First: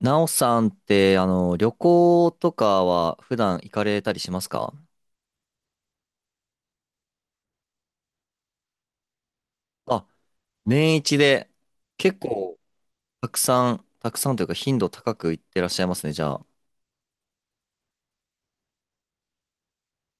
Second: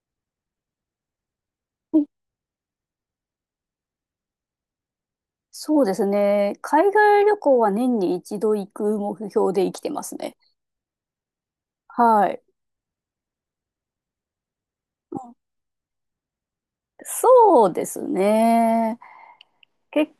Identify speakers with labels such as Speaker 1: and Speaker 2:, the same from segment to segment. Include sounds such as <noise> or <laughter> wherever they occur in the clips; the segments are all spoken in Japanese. Speaker 1: なおさんって、旅
Speaker 2: はい。
Speaker 1: 行とかは普段行かれたりしますか？
Speaker 2: そうですね。海外旅行は年に一度行く目標で生きてま
Speaker 1: あ、
Speaker 2: すね。
Speaker 1: 年一で結
Speaker 2: はい。
Speaker 1: 構たくさん、たくさんというか頻度高
Speaker 2: う
Speaker 1: く
Speaker 2: ん。
Speaker 1: 行ってらっしゃいますね、じゃあ。
Speaker 2: そうですね。結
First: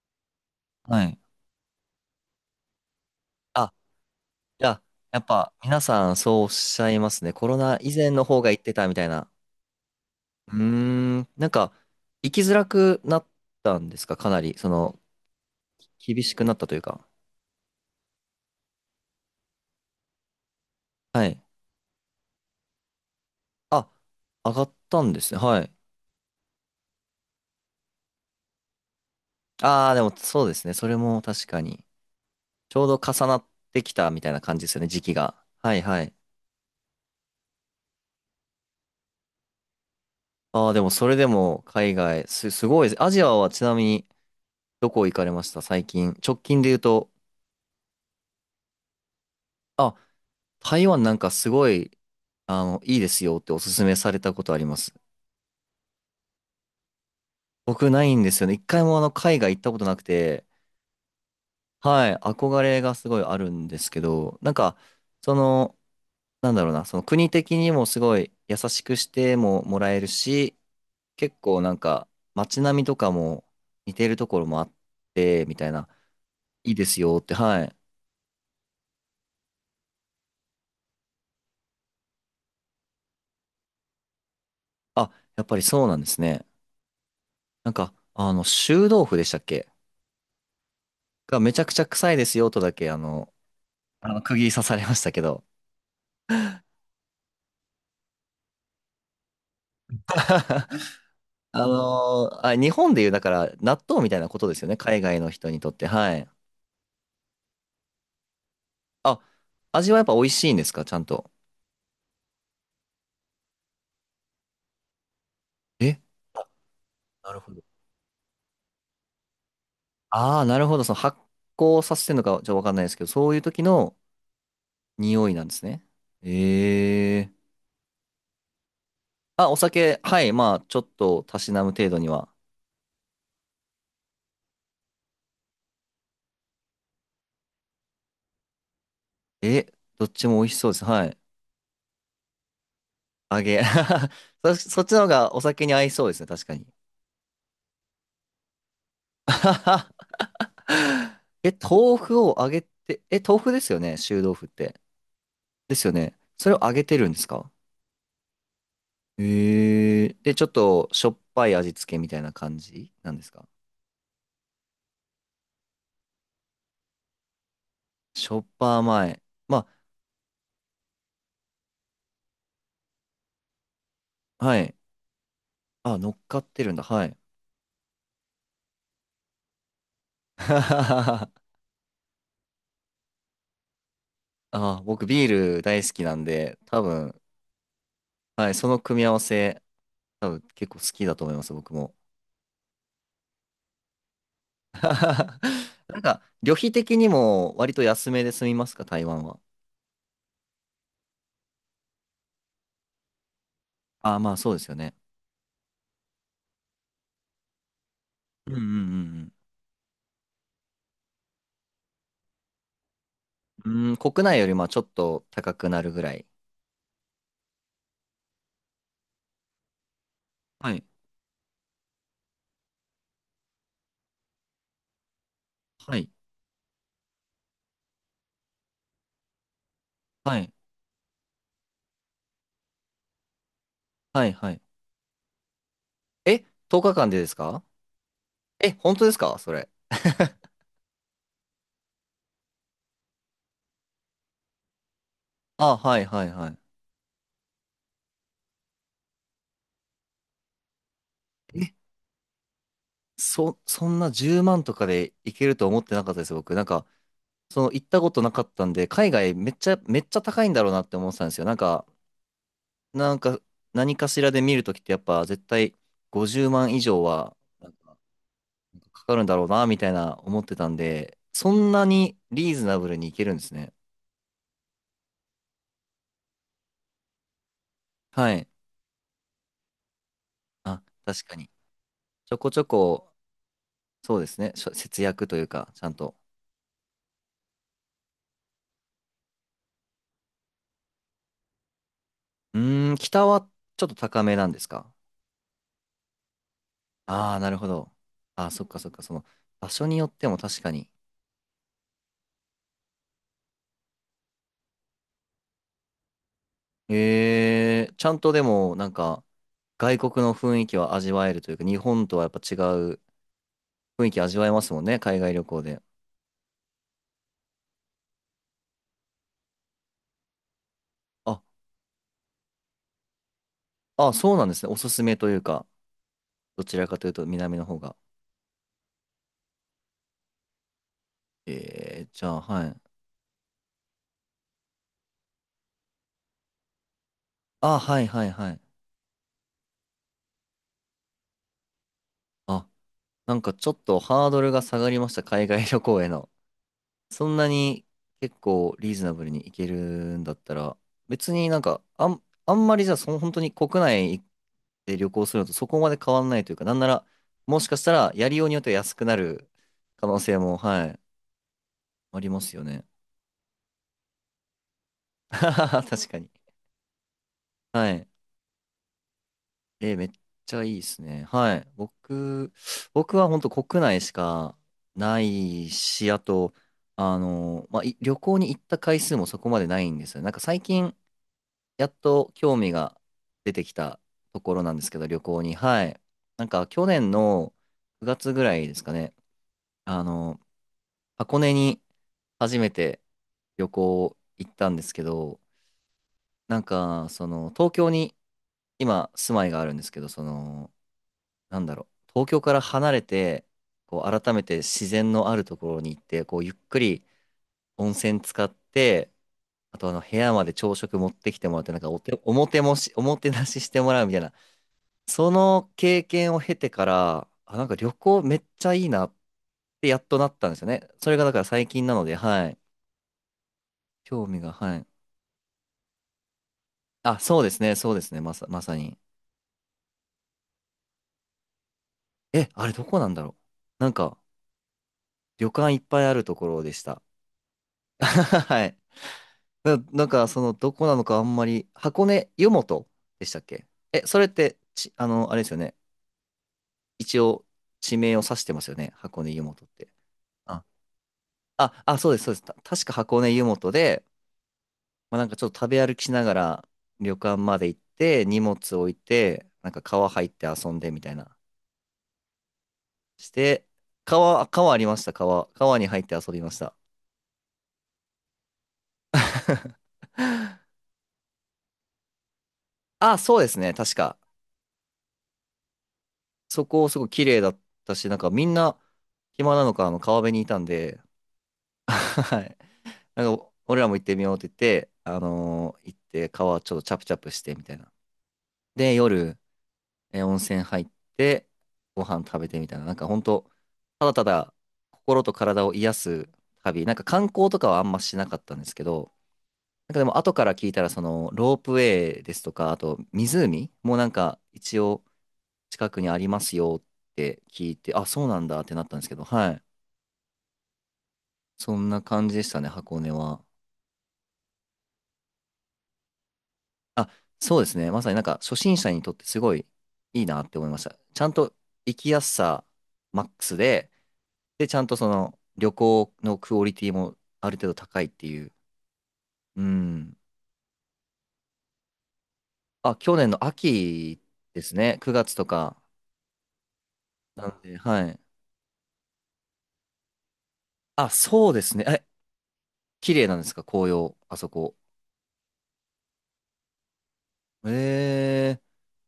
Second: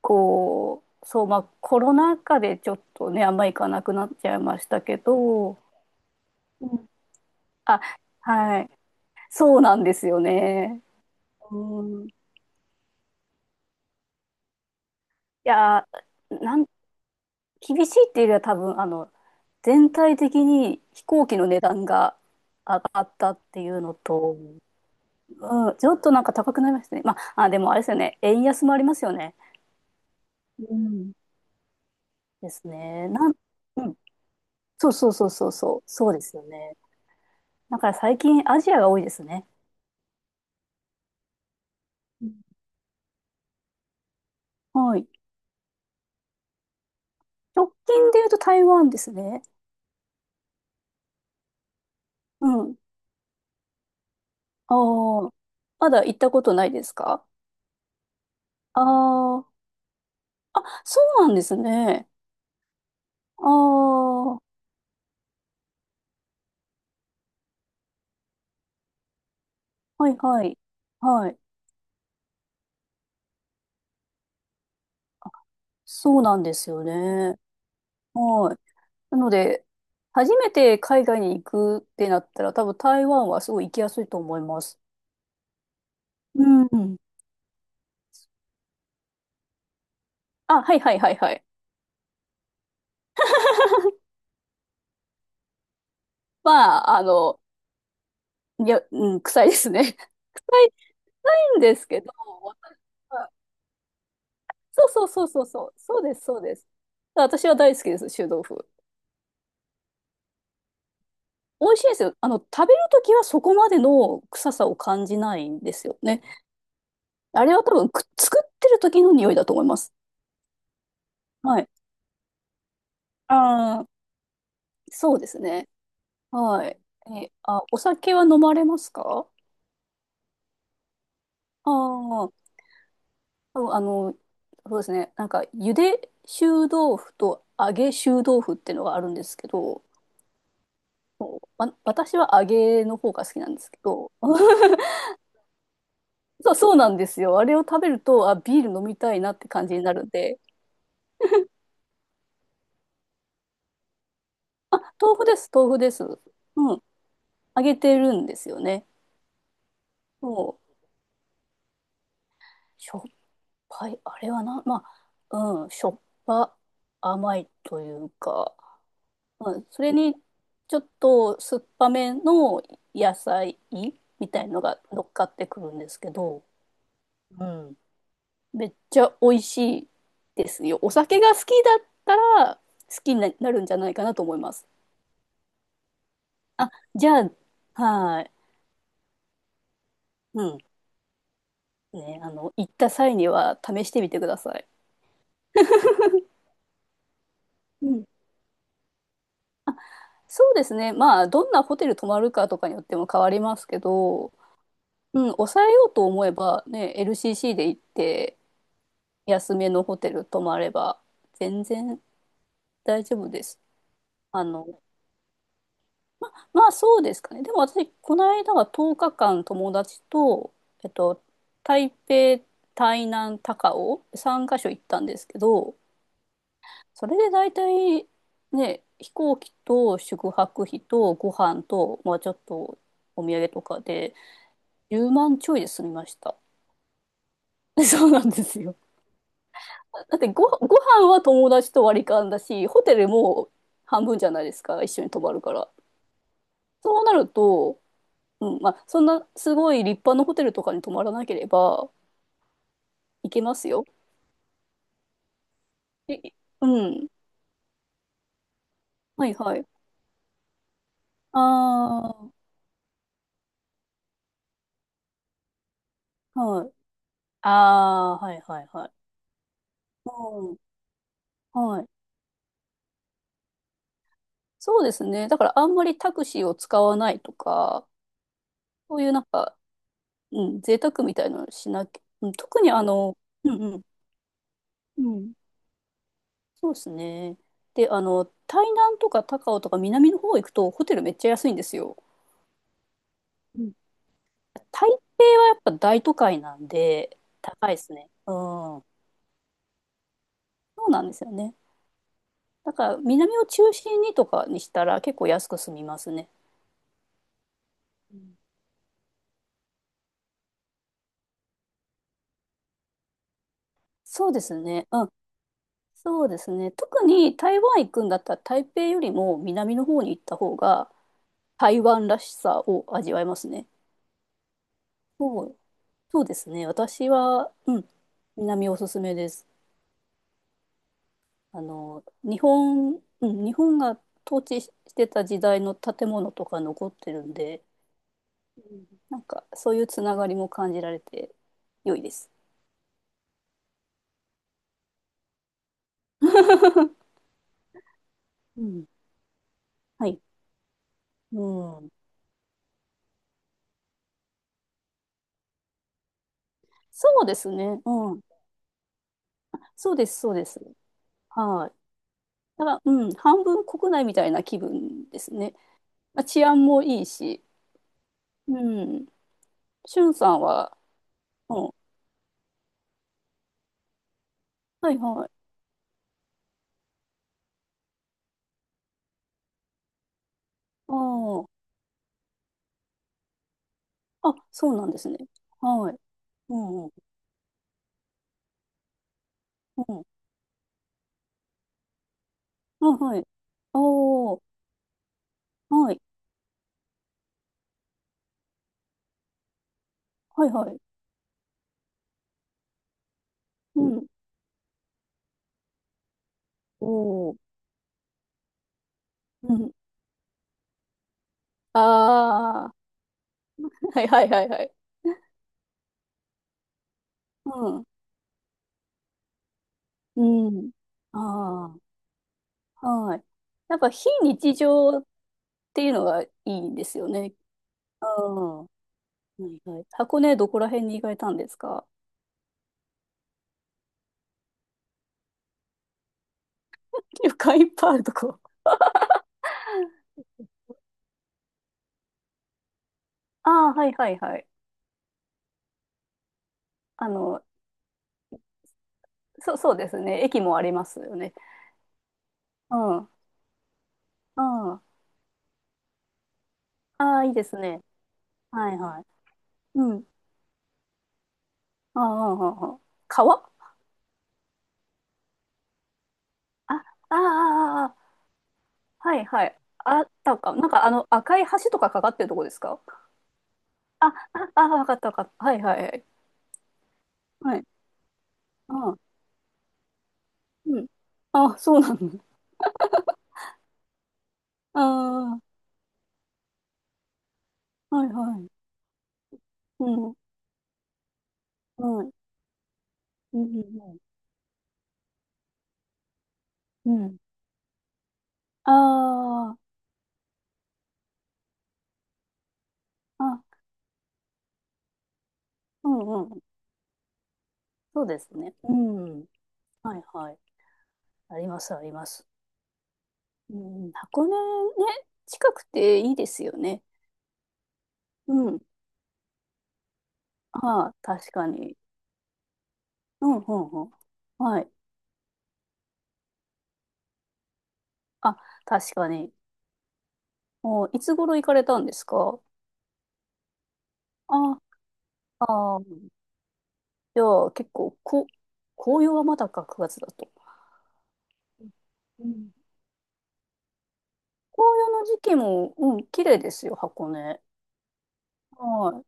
Speaker 2: 構、
Speaker 1: はい。
Speaker 2: そう、まあコロナ禍でちょっとね、あんま行か
Speaker 1: あ、
Speaker 2: なくなっちゃいま
Speaker 1: じ
Speaker 2: し
Speaker 1: ゃ
Speaker 2: た
Speaker 1: あ、
Speaker 2: け
Speaker 1: やっぱ
Speaker 2: ど、
Speaker 1: 皆さんそうおっ
Speaker 2: う
Speaker 1: し
Speaker 2: ん。
Speaker 1: ゃいますね。コロナ
Speaker 2: あ、
Speaker 1: 以前の方が行
Speaker 2: は
Speaker 1: っ
Speaker 2: い。
Speaker 1: てたみたいな。
Speaker 2: そうなんですよ
Speaker 1: うー
Speaker 2: ね。
Speaker 1: なんか、
Speaker 2: うん。い
Speaker 1: 行きづらくなったんですか？かなり、その、
Speaker 2: や、
Speaker 1: 厳しくなっ
Speaker 2: な
Speaker 1: た
Speaker 2: ん、
Speaker 1: というか。
Speaker 2: 厳しいっていうよりは多分、全体的に飛
Speaker 1: は
Speaker 2: 行機
Speaker 1: い。
Speaker 2: の値段が上がったっていう
Speaker 1: あ、
Speaker 2: のと、
Speaker 1: 上がったんですね。は
Speaker 2: う
Speaker 1: い。
Speaker 2: ん、ちょっとなんか高くなりましたね。まあ、あ、でもあれですよね。円安もありますよね。
Speaker 1: ああ、でもそうですね。
Speaker 2: う
Speaker 1: それ
Speaker 2: ん。
Speaker 1: も確かに。
Speaker 2: です
Speaker 1: ちょうど
Speaker 2: ね。
Speaker 1: 重なって
Speaker 2: う
Speaker 1: き
Speaker 2: ん。
Speaker 1: たみたいな感じですよね、
Speaker 2: そう
Speaker 1: 時
Speaker 2: そう
Speaker 1: 期
Speaker 2: そう
Speaker 1: が。
Speaker 2: そう
Speaker 1: は
Speaker 2: そ
Speaker 1: い
Speaker 2: う。
Speaker 1: は
Speaker 2: そう
Speaker 1: い。
Speaker 2: ですよね。だから最近アジアが多いですね。
Speaker 1: ああ、でもそれでも海
Speaker 2: う
Speaker 1: 外、
Speaker 2: ん。
Speaker 1: すごいです。アジアはちなみにど
Speaker 2: は
Speaker 1: こ
Speaker 2: い。
Speaker 1: 行かれました最近？直近で言うと、
Speaker 2: 直近で言うと台湾ですね。
Speaker 1: あ、台湾なんかすごい、
Speaker 2: うん。
Speaker 1: いいですよっておすすめされたことあり
Speaker 2: あ
Speaker 1: ます。
Speaker 2: あ。まだ行ったことないですか？
Speaker 1: 僕ないんですよね。一
Speaker 2: あ
Speaker 1: 回も海
Speaker 2: あー。
Speaker 1: 外行ったことなくて、
Speaker 2: あ、そうなんです
Speaker 1: は
Speaker 2: ね。
Speaker 1: い、憧れがすごいある
Speaker 2: あ
Speaker 1: んですけ
Speaker 2: あ。
Speaker 1: ど、
Speaker 2: は
Speaker 1: なんか、その、なんだろうな、その国的にもすごい優しくしてももらえる
Speaker 2: いは
Speaker 1: し、
Speaker 2: い。は
Speaker 1: 結
Speaker 2: い。
Speaker 1: 構なんか街並みとかも似てるところもあって、みたいな、
Speaker 2: そうなんです
Speaker 1: いい
Speaker 2: よ
Speaker 1: ですよって、
Speaker 2: ね。
Speaker 1: はい。
Speaker 2: はい。なので、初めて海外に行くってなったら、多分台湾はすごい行きやすいと思います。
Speaker 1: あ、やっぱりそうなんです
Speaker 2: う
Speaker 1: ね。
Speaker 2: ん。
Speaker 1: なんか、臭豆腐でしたっけ？
Speaker 2: あ、はいはいはいは
Speaker 1: が
Speaker 2: い。
Speaker 1: めちゃくちゃ臭いですよとだけ、
Speaker 2: <laughs>
Speaker 1: あの釘刺されましたけど。
Speaker 2: まあ、いや、うん、臭いですね。<laughs> 臭
Speaker 1: <laughs>
Speaker 2: いんですけど、
Speaker 1: 日本でいう、だから納豆みたいなことですよね。
Speaker 2: そう
Speaker 1: 海
Speaker 2: そう
Speaker 1: 外
Speaker 2: そう
Speaker 1: の
Speaker 2: そう
Speaker 1: 人に
Speaker 2: そ
Speaker 1: とっ
Speaker 2: う、
Speaker 1: て。
Speaker 2: そう
Speaker 1: は
Speaker 2: です、
Speaker 1: い。
Speaker 2: そうです。私は大好きです、臭豆腐。
Speaker 1: あ、味はやっぱ美味しいんですか？ちゃんと。
Speaker 2: 美味しいですよ。食べるときはそこまでの臭さを感じないんですよ
Speaker 1: え
Speaker 2: ね。
Speaker 1: あなる
Speaker 2: あ
Speaker 1: ほ
Speaker 2: れ
Speaker 1: ど。
Speaker 2: は多分作ってる時の匂いだと思います。
Speaker 1: ああ、なるほど。その発
Speaker 2: はい。
Speaker 1: 酵させてるのかちょっとわかんないですけど、そういう時
Speaker 2: あ
Speaker 1: の
Speaker 2: あ、そうで
Speaker 1: 匂い
Speaker 2: す
Speaker 1: なんです
Speaker 2: ね。
Speaker 1: ね。
Speaker 2: はい。
Speaker 1: え
Speaker 2: え、
Speaker 1: え、
Speaker 2: あ、お酒は飲まれますか？
Speaker 1: あ、お酒、はい。まあ、ちょっとたしなむ
Speaker 2: あ
Speaker 1: 程度には。
Speaker 2: あ。そう、そうですね。なんか、ゆで臭豆腐と揚げ臭豆腐っていうのがあるんですけ
Speaker 1: え、
Speaker 2: ど、
Speaker 1: どっちも美味しそうです。はい。
Speaker 2: そう、私は揚げの方が好き
Speaker 1: 揚
Speaker 2: なんで
Speaker 1: げ。
Speaker 2: すけど、<laughs> あ、
Speaker 1: <laughs> そっちの方がお酒に合いそうですね。確
Speaker 2: そ
Speaker 1: か
Speaker 2: う、
Speaker 1: に。
Speaker 2: そうなんですよ。あれを食べると、あ、ビール飲みたいなって感じになるん
Speaker 1: <laughs>
Speaker 2: で、
Speaker 1: え、豆腐を揚げて、え、豆腐ですよね。臭豆腐っ
Speaker 2: あ、
Speaker 1: て。
Speaker 2: 豆腐です、豆
Speaker 1: で
Speaker 2: 腐
Speaker 1: す
Speaker 2: で
Speaker 1: よ
Speaker 2: す。う
Speaker 1: ね。それを揚
Speaker 2: ん、
Speaker 1: げてるんですか？
Speaker 2: 揚げてるんですよね。
Speaker 1: ええ、で、ちょっ
Speaker 2: そう、
Speaker 1: としょっぱい味付けみたいな感じ
Speaker 2: しょっ
Speaker 1: なんですか？
Speaker 2: ぱい、あれはな、まあ、うん、しょっぱ、甘いという
Speaker 1: しょっ
Speaker 2: か、
Speaker 1: ぱ甘い。
Speaker 2: はい。
Speaker 1: ま
Speaker 2: それに、ちょっと酸っぱめの野菜みた
Speaker 1: あ、
Speaker 2: い
Speaker 1: は
Speaker 2: の
Speaker 1: い。
Speaker 2: が乗っかってくるんで
Speaker 1: あ、
Speaker 2: す
Speaker 1: 乗
Speaker 2: け
Speaker 1: っかっ
Speaker 2: ど、
Speaker 1: てるんだ。はい。
Speaker 2: うん。めっちゃ美味しい
Speaker 1: <laughs>
Speaker 2: ですよ。お酒
Speaker 1: あ
Speaker 2: が好きだったら好きになるんじゃないかなと思います。
Speaker 1: ー、僕ビール大好きなんで、
Speaker 2: あ、
Speaker 1: 多
Speaker 2: じ
Speaker 1: 分、
Speaker 2: ゃあ、はい。
Speaker 1: はい、その組み合わせ、多分
Speaker 2: うん。
Speaker 1: 結構好きだと思います、僕も。
Speaker 2: ね、行った際には試してみてください。
Speaker 1: <laughs> なんか、旅費的にも割と
Speaker 2: うん。
Speaker 1: 安めで済みますか、台湾は？
Speaker 2: そうですね。まあ、どんなホテル泊まるかとかによっても変わりますけ
Speaker 1: ああ、ま
Speaker 2: ど、
Speaker 1: あそうですよね。
Speaker 2: うん、抑えようと思えばね、LCC で行って、
Speaker 1: うんうん
Speaker 2: 安めのホテル泊まれば全然大丈夫です。
Speaker 1: うんうん。うん、国内
Speaker 2: あ
Speaker 1: よりま
Speaker 2: の、
Speaker 1: あちょっと高くなるぐらい。
Speaker 2: まあそうですかね。でも私、この間は10日間友達と、
Speaker 1: はい。
Speaker 2: えっと、台北、台南、高雄、3カ所行ったんですけど、
Speaker 1: はい。
Speaker 2: それで大体ね、飛行機と宿
Speaker 1: はい。
Speaker 2: 泊費とご飯と、まあちょっとお土産とかで
Speaker 1: はい。はい。
Speaker 2: 10万ちょいで済みました。
Speaker 1: え、10日間でですか？
Speaker 2: <laughs> そうなんです
Speaker 1: え、
Speaker 2: よ。
Speaker 1: 本当ですかそれ。
Speaker 2: だっ
Speaker 1: <laughs>
Speaker 2: てご飯は友達と割り勘だし、ホテルも半分じゃないですか、一緒に泊まるから。
Speaker 1: あ、はいはいはい。
Speaker 2: そうなると、うん、まあ、そんなすごい立派なホテルとかに泊まらなければ行けますよ。
Speaker 1: そんな10万とかで行けると思ってなかった
Speaker 2: え、
Speaker 1: です、僕。なん
Speaker 2: う
Speaker 1: か、
Speaker 2: ん。
Speaker 1: その行ったことなかったんで、海
Speaker 2: は
Speaker 1: 外
Speaker 2: い
Speaker 1: めっ
Speaker 2: はい。
Speaker 1: ちゃ、めっちゃ高いんだろうなって思ってたんですよ。なんか、
Speaker 2: あ
Speaker 1: なんか、何かしらで見るときってやっぱ絶対
Speaker 2: あ、
Speaker 1: 50
Speaker 2: はい。
Speaker 1: 万以上は
Speaker 2: あ
Speaker 1: なんか
Speaker 2: あ、はいはいはい。
Speaker 1: かかるんだろうな、みたいな思っ
Speaker 2: う
Speaker 1: て
Speaker 2: ん、
Speaker 1: たんで、そん
Speaker 2: は
Speaker 1: な
Speaker 2: い。
Speaker 1: にリーズナブルに行けるんですね。
Speaker 2: そうですね。だからあんまりタクシーを使わないとか、
Speaker 1: はい。
Speaker 2: そういうなんか、うん、贅
Speaker 1: あ、
Speaker 2: 沢み
Speaker 1: 確
Speaker 2: たい
Speaker 1: か
Speaker 2: な
Speaker 1: に。
Speaker 2: のしなきゃ、うん、
Speaker 1: ちょこち
Speaker 2: 特
Speaker 1: ょ
Speaker 2: に
Speaker 1: こ、
Speaker 2: うんうん。
Speaker 1: そうですね。
Speaker 2: う
Speaker 1: 節約
Speaker 2: ん。
Speaker 1: というか、ちゃんと。
Speaker 2: そうですね。で、台南とか高雄とか南の方行くとホテルめっちゃ安いんですよ。
Speaker 1: うーん、北は
Speaker 2: うん。
Speaker 1: ちょっと高めなんです
Speaker 2: 台
Speaker 1: か？
Speaker 2: 北はやっぱ大都会なんで
Speaker 1: ああ、なるほ
Speaker 2: 高いで
Speaker 1: ど。
Speaker 2: すね。うん。
Speaker 1: ああ、そっか
Speaker 2: そ
Speaker 1: そっか、その、場所によっても確かに。
Speaker 2: うなんですよね。だから南を中心にとかにしたら結構安く済みますね。
Speaker 1: えー、ちゃ
Speaker 2: う
Speaker 1: んと
Speaker 2: ん。
Speaker 1: でも、なんか、外国の雰囲気は味わえるというか、日本とはやっぱ違う雰囲気
Speaker 2: そう
Speaker 1: 味
Speaker 2: で
Speaker 1: わえ
Speaker 2: す
Speaker 1: ますもん
Speaker 2: ね。
Speaker 1: ね、
Speaker 2: うん。
Speaker 1: 海外旅行で。
Speaker 2: そうですね。特に台湾行くんだったら台北よりも南の方に行った方が
Speaker 1: あ、
Speaker 2: 台湾らしさを味わえますね。
Speaker 1: あ、そうなんですね。おすすめという
Speaker 2: そう、
Speaker 1: か、
Speaker 2: そうです
Speaker 1: ど
Speaker 2: ね。
Speaker 1: ちらかと
Speaker 2: 私
Speaker 1: いうと
Speaker 2: は、
Speaker 1: 南の方
Speaker 2: うん、
Speaker 1: が。
Speaker 2: 南おすすめです。
Speaker 1: えーじゃ
Speaker 2: 日
Speaker 1: あ、はい。
Speaker 2: 本、うん、日本が統治してた時代の建物とか残ってるんで、
Speaker 1: あ、はいはいはい。
Speaker 2: うん。なんかそういうつながりも感じられて良いです。
Speaker 1: あ、なんかちょっとハードルが下がりました、海外旅行への。
Speaker 2: <laughs>
Speaker 1: そんなに結
Speaker 2: う
Speaker 1: 構
Speaker 2: ん。
Speaker 1: リーズナブルにいける
Speaker 2: はい。
Speaker 1: んだったら、別になん
Speaker 2: う
Speaker 1: か、
Speaker 2: ん。
Speaker 1: あんまりじゃあその本当に国内で旅行するのとそこまで変わんないというか、なんなら、
Speaker 2: そうです
Speaker 1: もしか
Speaker 2: ね。
Speaker 1: した
Speaker 2: う
Speaker 1: ら
Speaker 2: ん。
Speaker 1: やりようによっては安くなる
Speaker 2: そうで
Speaker 1: 可能
Speaker 2: す、そう
Speaker 1: 性
Speaker 2: で
Speaker 1: も、
Speaker 2: す。
Speaker 1: はい、
Speaker 2: はい。
Speaker 1: ありますよ
Speaker 2: だから、
Speaker 1: ね。
Speaker 2: うん、半分国内みたいな気分ですね。
Speaker 1: <laughs> 確か
Speaker 2: まあ、
Speaker 1: に。
Speaker 2: 治安もいいし。
Speaker 1: はい。
Speaker 2: うん。
Speaker 1: えー
Speaker 2: し
Speaker 1: め
Speaker 2: ゅ
Speaker 1: っ
Speaker 2: んさん
Speaker 1: ちゃいい
Speaker 2: は、
Speaker 1: ですね。は
Speaker 2: う
Speaker 1: い。
Speaker 2: ん。
Speaker 1: 僕は本当国内しか
Speaker 2: はい
Speaker 1: な
Speaker 2: はい。
Speaker 1: いし、あと、まあ、旅行に行った回数もそこまでないんですよね。なんか最近、
Speaker 2: あ
Speaker 1: やっと興味が出てきた
Speaker 2: あ。あ、
Speaker 1: ところ
Speaker 2: そ
Speaker 1: なん
Speaker 2: う
Speaker 1: で
Speaker 2: な
Speaker 1: す
Speaker 2: ん
Speaker 1: け
Speaker 2: で
Speaker 1: ど、
Speaker 2: すね。
Speaker 1: 旅行に。は
Speaker 2: はい。
Speaker 1: い。なん
Speaker 2: う
Speaker 1: か
Speaker 2: ん
Speaker 1: 去
Speaker 2: うん。
Speaker 1: 年の9月ぐらいですかね、
Speaker 2: う
Speaker 1: あ
Speaker 2: ん。
Speaker 1: の、箱根に初め
Speaker 2: あ、
Speaker 1: て
Speaker 2: はい。
Speaker 1: 旅行
Speaker 2: おー、
Speaker 1: 行ったんですけど、
Speaker 2: はい。
Speaker 1: なんか、その、東京に今住まいがあるんですけど、そ
Speaker 2: はいは
Speaker 1: の、
Speaker 2: い。
Speaker 1: なんだろう、東京から離れて、
Speaker 2: う
Speaker 1: こ
Speaker 2: ん。
Speaker 1: う、改めて自然のあるところに行って、こう、ゆっくり
Speaker 2: おー。
Speaker 1: 温泉使って、
Speaker 2: うん。
Speaker 1: あとあの部屋まで朝食持ってきてもらって、なんか
Speaker 2: ああ、
Speaker 1: おもてなししても
Speaker 2: <laughs> は
Speaker 1: ら
Speaker 2: い
Speaker 1: うみたい
Speaker 2: はい
Speaker 1: な
Speaker 2: はいはい。
Speaker 1: その経験を経てから、
Speaker 2: う
Speaker 1: あ、なんか
Speaker 2: ん。
Speaker 1: 旅行めっちゃいいなってやっとなった
Speaker 2: う
Speaker 1: んですよ
Speaker 2: ん。
Speaker 1: ね。それがだから最
Speaker 2: あ
Speaker 1: 近なので、はい。
Speaker 2: あ、はい。なんか非
Speaker 1: 興味が、
Speaker 2: 日
Speaker 1: はい。
Speaker 2: 常っていうのがいいんですよ
Speaker 1: あ、
Speaker 2: ね。
Speaker 1: そうですね、そうで
Speaker 2: あ
Speaker 1: すね、
Speaker 2: あ、
Speaker 1: ま
Speaker 2: は
Speaker 1: さに。
Speaker 2: いはい。箱根どこら辺に行かれたんですか？
Speaker 1: え、あれどこなんだろう。なんか、旅館いっぱいあるところでした。
Speaker 2: 旅館 <laughs> いっぱいあ
Speaker 1: <laughs>
Speaker 2: るとこ。
Speaker 1: はい。なんか、その、どこなのかあんまり、箱根湯本でしたっ
Speaker 2: あ
Speaker 1: け？
Speaker 2: あ、はい
Speaker 1: え、
Speaker 2: はい
Speaker 1: それっ
Speaker 2: はい。
Speaker 1: て、ち、あの、あれですよね。
Speaker 2: あ
Speaker 1: 一
Speaker 2: の、
Speaker 1: 応、地名を指してますよね。箱根湯
Speaker 2: そう、
Speaker 1: 本っ
Speaker 2: そうで
Speaker 1: て。
Speaker 2: すね。駅もあ
Speaker 1: あ、
Speaker 2: りますよね。
Speaker 1: そうです、そうです。
Speaker 2: う
Speaker 1: 確か
Speaker 2: ん。あ
Speaker 1: 箱根湯本で、
Speaker 2: あ、
Speaker 1: まあ、なんかちょっと食べ歩きしながら旅
Speaker 2: ああ、いい
Speaker 1: 館
Speaker 2: です
Speaker 1: まで行っ
Speaker 2: ね。
Speaker 1: て荷物
Speaker 2: はい
Speaker 1: 置い
Speaker 2: はい。
Speaker 1: てなんか
Speaker 2: うん。
Speaker 1: 川入って遊んでみたいな
Speaker 2: ああ、ああ、ああ、
Speaker 1: し
Speaker 2: 川、
Speaker 1: て、川ありました。川に入って遊びました。
Speaker 2: あ、ああ、ああ、はいはい。あったか。なん
Speaker 1: <laughs>
Speaker 2: かあの赤い橋とかかかってるとこですか？
Speaker 1: あ、そうですね、確
Speaker 2: あ、
Speaker 1: か
Speaker 2: あ、あ、わかったわかった。はいはいはい。
Speaker 1: そこすごい綺麗だ
Speaker 2: は
Speaker 1: っ
Speaker 2: い。
Speaker 1: たし、なんかみんな
Speaker 2: ああ、
Speaker 1: 暇なのかあの川辺にいたん
Speaker 2: うん。
Speaker 1: で。
Speaker 2: あ、そう
Speaker 1: <laughs>
Speaker 2: なの。
Speaker 1: はい、なんか俺らも行ってみようって言って
Speaker 2: あ
Speaker 1: 行って川ちょっとチャプチャプしてみたいな
Speaker 2: あ、はいはい。
Speaker 1: で、夜
Speaker 2: うん。
Speaker 1: えー温泉入ってご
Speaker 2: はい。
Speaker 1: 飯食べてみたいな、なんか本
Speaker 2: うん
Speaker 1: 当
Speaker 2: うん
Speaker 1: ただただ心と体を癒す旅、
Speaker 2: う
Speaker 1: なんか
Speaker 2: ん。うん。
Speaker 1: 観光とかはあんましなかったんですけど、
Speaker 2: あ
Speaker 1: なんかでも後から聞いたらそのロープウェイですとか、あと
Speaker 2: あ、あ、
Speaker 1: 湖もなんか一応近
Speaker 2: う
Speaker 1: くにあ
Speaker 2: ん
Speaker 1: り
Speaker 2: う
Speaker 1: ま
Speaker 2: ん。
Speaker 1: すよって聞いて、
Speaker 2: そ
Speaker 1: あ、
Speaker 2: うで
Speaker 1: そう
Speaker 2: す
Speaker 1: なん
Speaker 2: ね。
Speaker 1: だっ
Speaker 2: う
Speaker 1: てなったんですけ
Speaker 2: ん。
Speaker 1: ど、はい。
Speaker 2: はいはい。あります、
Speaker 1: そ
Speaker 2: あ
Speaker 1: ん
Speaker 2: り
Speaker 1: な
Speaker 2: ます。
Speaker 1: 感じでしたね、箱根は。
Speaker 2: うん、箱根ね、近くていいですよね。
Speaker 1: あ、そうですね。まさになんか
Speaker 2: う
Speaker 1: 初
Speaker 2: ん。
Speaker 1: 心者にとってすごいいいなって思いま
Speaker 2: あ
Speaker 1: し
Speaker 2: あ、
Speaker 1: た。ちゃん
Speaker 2: 確か
Speaker 1: と
Speaker 2: に。
Speaker 1: 行きやすさマ
Speaker 2: う
Speaker 1: ッ
Speaker 2: ん
Speaker 1: ク
Speaker 2: う
Speaker 1: ス
Speaker 2: んう
Speaker 1: で、
Speaker 2: ん。は
Speaker 1: で、
Speaker 2: い。
Speaker 1: ちゃんとその旅行のクオリティもある程度高いって
Speaker 2: あ、
Speaker 1: いう。
Speaker 2: 確かに。
Speaker 1: うん。
Speaker 2: お、いつ頃行かれたんですか？
Speaker 1: あ、去年の秋
Speaker 2: あ、
Speaker 1: ですね。9月と
Speaker 2: あ
Speaker 1: か。
Speaker 2: ー、じゃ
Speaker 1: な
Speaker 2: あ
Speaker 1: ん
Speaker 2: 結
Speaker 1: で、
Speaker 2: 構、
Speaker 1: はい。
Speaker 2: 紅葉はまだか9月だと。
Speaker 1: あ、そうですね。え、
Speaker 2: うん。
Speaker 1: 綺麗なんですか紅葉、あそこ？
Speaker 2: 紅葉の時期も、うん、綺麗ですよ、箱根。
Speaker 1: えー、
Speaker 2: はい。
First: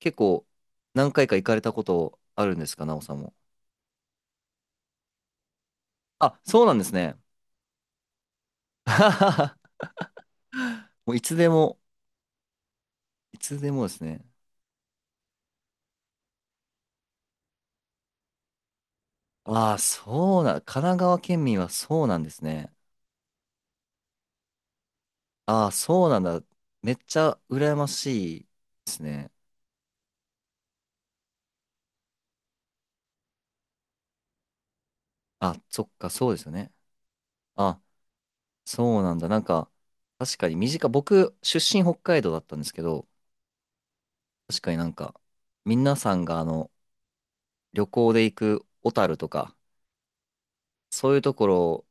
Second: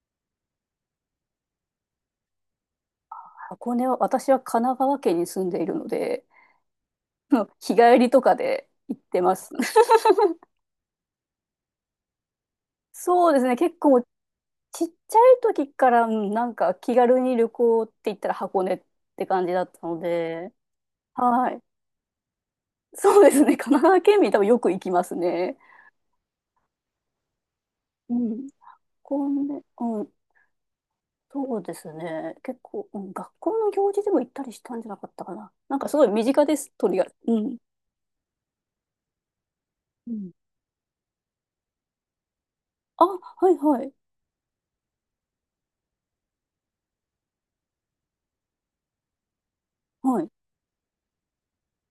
Speaker 1: 結構何回か行かれたことあるんですか、なおさんも？
Speaker 2: 箱根は、私は神奈川県に住んでいるので、
Speaker 1: あ、そうなんですね。
Speaker 2: <laughs> 日帰りとかで
Speaker 1: <laughs> あ
Speaker 2: 行っ
Speaker 1: は
Speaker 2: て
Speaker 1: は
Speaker 2: ます。
Speaker 1: は
Speaker 2: <laughs>
Speaker 1: もういつでも、
Speaker 2: そう
Speaker 1: い
Speaker 2: ですね、
Speaker 1: つで
Speaker 2: 結
Speaker 1: もです
Speaker 2: 構、
Speaker 1: ね。
Speaker 2: ちっちゃい時から、うん。なんか気軽に旅行って言ったら箱根って感じだっ
Speaker 1: ああ、
Speaker 2: たの
Speaker 1: そう
Speaker 2: で、
Speaker 1: な、神奈川県
Speaker 2: は
Speaker 1: 民
Speaker 2: い。
Speaker 1: はそうなんですね。
Speaker 2: そうですね、神奈川県民多分よく行きますね。
Speaker 1: ああ、そうなんだ。めっちゃ羨ま
Speaker 2: う
Speaker 1: しい
Speaker 2: ん。
Speaker 1: ですね。
Speaker 2: うん、そうですね。結構、うん、学校の行事でも行ったりしたんじゃなかったかな。
Speaker 1: あ、
Speaker 2: なん
Speaker 1: そ
Speaker 2: か
Speaker 1: っ
Speaker 2: すごい
Speaker 1: か、
Speaker 2: 身
Speaker 1: そうです
Speaker 2: 近
Speaker 1: よ
Speaker 2: で
Speaker 1: ね。
Speaker 2: す、とりあえず。うん。
Speaker 1: あ、そうなんだ。なんか、
Speaker 2: うん。
Speaker 1: 確かに身近、僕、出身北海道だったんですけ
Speaker 2: あ、
Speaker 1: ど、
Speaker 2: はいはい。
Speaker 1: 確かになんか、皆さんが旅行で行く小樽とか、
Speaker 2: はい。
Speaker 1: そういうところ、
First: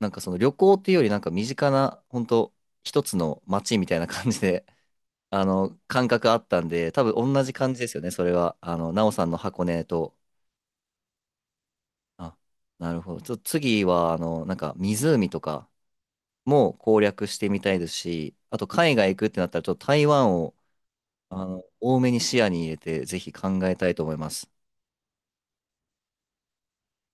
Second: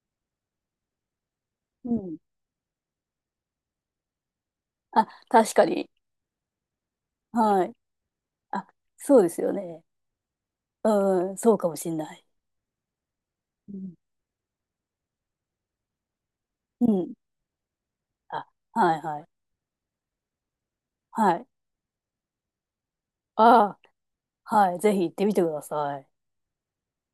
Speaker 1: なんかその旅行っていうよりなんか身近
Speaker 2: う
Speaker 1: な、
Speaker 2: ん。
Speaker 1: 本当一つの街みたいな感じで、
Speaker 2: あ、
Speaker 1: <laughs>
Speaker 2: 確かに。
Speaker 1: 感覚あったんで、多分同じ
Speaker 2: はい。
Speaker 1: 感じですよね、それは。
Speaker 2: あ、
Speaker 1: 奈緒
Speaker 2: そう
Speaker 1: さ
Speaker 2: で
Speaker 1: んの
Speaker 2: すよ
Speaker 1: 箱
Speaker 2: ね。
Speaker 1: 根と。
Speaker 2: うん、そうかもしんない。
Speaker 1: あ、なるほど。ちょっと
Speaker 2: う
Speaker 1: 次
Speaker 2: ん。
Speaker 1: は、なんか湖とかも
Speaker 2: う
Speaker 1: 攻
Speaker 2: ん。
Speaker 1: 略してみたいですし、
Speaker 2: あ、
Speaker 1: あと海
Speaker 2: はい
Speaker 1: 外行
Speaker 2: はい。
Speaker 1: くってなったら、ちょっと台湾を
Speaker 2: は
Speaker 1: あ
Speaker 2: い。
Speaker 1: の多めに視野に入れて、ぜひ考え
Speaker 2: あ、
Speaker 1: たいと思います。
Speaker 2: はい。ぜひ行ってみてください。